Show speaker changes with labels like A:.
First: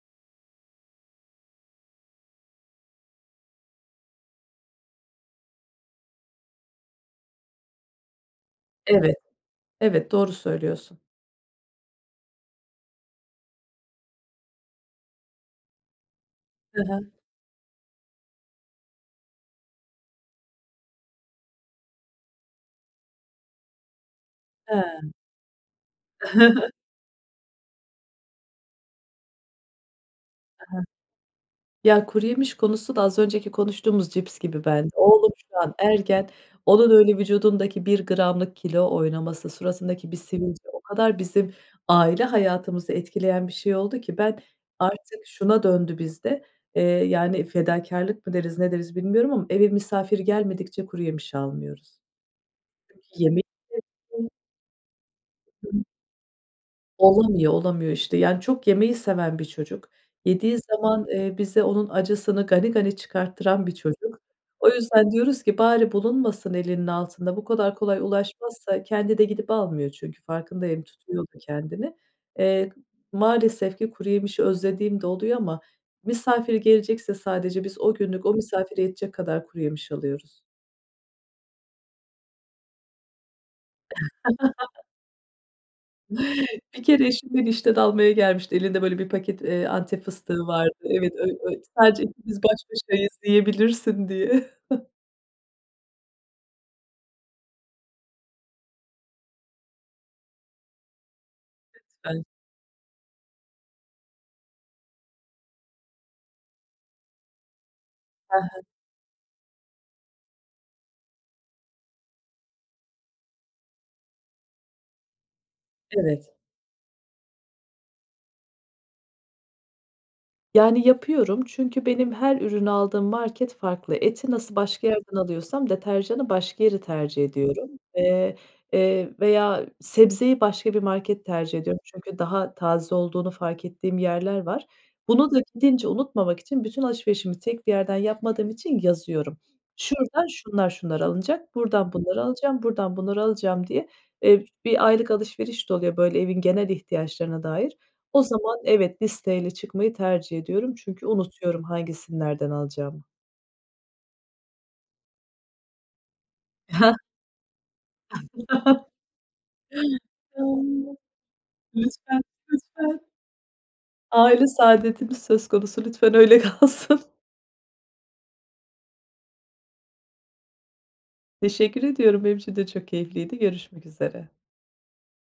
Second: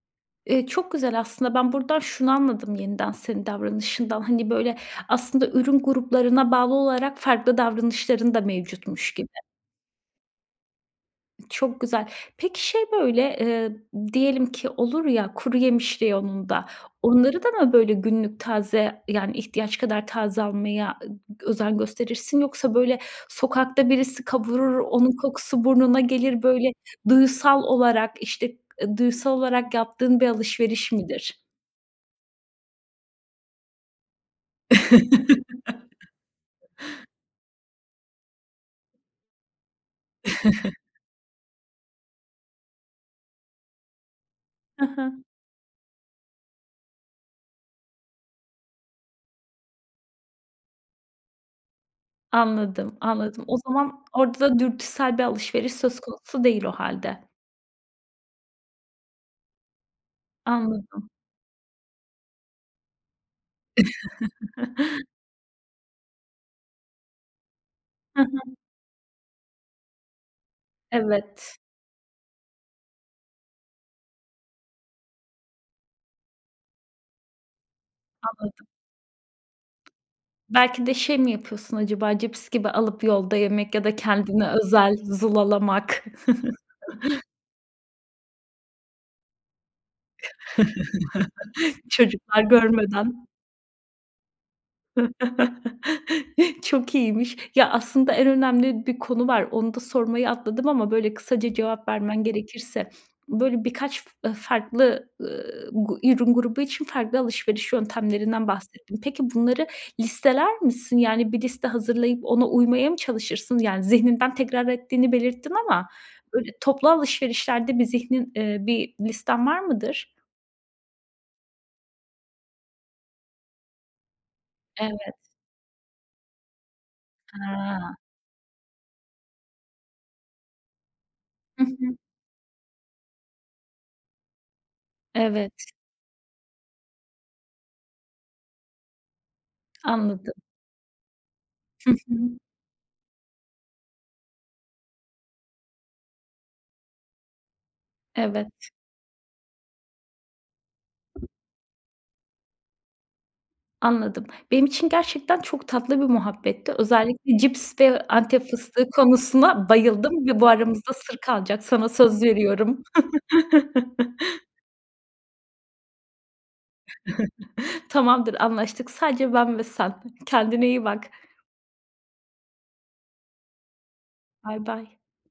A: Eee, çok güzel aslında. Ben buradan şunu anladım yeniden senin davranışından. Hani, böyle, aslında ürün gruplarına bağlı olarak farklı davranışların da mevcutmuş
B: Evet,
A: gibi.
B: evet, doğru söylüyorsun.
A: Çok güzel. Peki, şey, böyle, eee, diyelim ki olur ya kuru yemiş reyonunda
B: Hı hı.
A: onları da mı böyle günlük taze, yani, ihtiyaç kadar taze almaya ı gı özen gösterirsin? Yoksa, böyle, sokakta birisi kavurur onun
B: He.
A: kokusu burnuna
B: I hı,
A: gelir böyle
B: hı.
A: duyusal olarak, işte, ııı, duyusal olarak yaptığın bir
B: Hı hı.
A: alışveriş midir?
B: Ya, kuru yemiş konusu da az önceki konuştuğumuz cips gibi bende. Oğlum şu an ergen. Onun öyle vücudundaki 1 gramlık kilo oynaması, suratındaki bir sivilce o kadar bizim aile hayatımızı etkileyen bir şey oldu ki ben
A: Hı hı.
B: artık şuna döndü bizde, eee, yani, fedakârlık mı deriz ne deriz bilmiyorum ama eve misafir gelmedikçe kuru yemiş almıyoruz.
A: Anladım,
B: Çünkü
A: anladım.
B: yemekte
A: O zaman
B: [unintelligible]
A: orada da dürtüsel bir alışveriş
B: [unintelligible]
A: söz konusu değil o hâlde.
B: Olamıyor, olamıyor, işte, yani, çok yemeyi seven bir çocuk, yediği zaman,
A: Anladım.
B: eee, bize onun acısını gani gani çıkarttıran bir çocuk. O yüzden diyoruz ki "Bari bulunmasın elinin altında bu kadar kolay
A: Hı hı.
B: ulaşmazsa." Kendi de gidip almıyor çünkü farkındayım, tutuyor da
A: Evet.
B: kendini. Eee, maalesef ki kuru yemişi özlediğim de oluyor ama misafir gelecekse sadece biz o günlük o
A: Anladım.
B: misafire yetecek kadar kuru yemiş alıyoruz.
A: Belki de şey mi yapıyorsun acaba cips gibi alıp yolda yemek ya da kendini özel, zulalamak.
B: Bir kere eşim beni işten almaya gelmişti. Elinde böyle 1 paket, eee, Antep fıstığı vardı. Evet, öy öy sadece
A: Çocuklar
B: ikimiz baş başayız,
A: görmeden.
B: yiyebilirsin diye.
A: Çok iyiymiş. Ya aslında en önemli bir konu var. Onu da sormayı atladım ama, böyle, kısaca cevap vermen
B: Lütfen.
A: gerekirse, böyle, birkaç f farklı, ııı, gu ürün grubu için farklı alışveriş
B: He
A: yöntemlerinden
B: he.
A: bahsettin. Peki, bunları listeler misin? Yani, bir liste hazırlayıp ona uymaya mı çalışırsın? Yani, zihninden tekrar ettiğini belirttin ama
B: Evet.
A: böyle toplu alışverişlerde bir zihnin, iii, bir listen var mıdır?
B: Yani, yapıyorum çünkü benim her ürün aldığım market farklı. Eti nasıl başka
A: Evet.
B: yerden alıyorsam deterjana başka yeri tercih ediyorum,
A: He.
B: eee, eee, veya sebzeyi başka bir market tercih
A: Hı
B: ediyorum.
A: hı.
B: Çünkü daha taze olduğunu fark ettiğim yerler var. Bunu da
A: Evet.
B: gidince unutmamak için bütün alışverişimi tek bir yerden yapmadığım için yazıyorum. Şuradan
A: Anladım.
B: şunlar şunlar alınacak,
A: Hı
B: buradan bunları
A: hı.
B: alacağım, buradan bunları alacağım diye. Eee, ş bir aylık alışveriş de oluyor, böyle, evin genel ihtiyaçlarına dair. O
A: Evet.
B: zaman Evet, listeyle çıkmayı tercih ediyorum çünkü unutuyorum hangisini nereden alacağımı.
A: Anladım. Benim için gerçekten çok tatlı bir muhabbetti. Özellikle cips ve Antep fıstığı konusuna bayıldım ve bu aramızda
B: [unintelligible]
A: sır kalacak. Sana
B: Lütfen.
A: söz veriyorum.
B: Lütfen. Aile saadetimiz söz konusu lütfen öyle kalsın.
A: Tamamdır, anlaştık. Sadece ben ve sen. Kendine iyi bak.
B: Teşekkür ediyorum. Benim için de çok keyifliydi görüşmek üzere.
A: Baybay.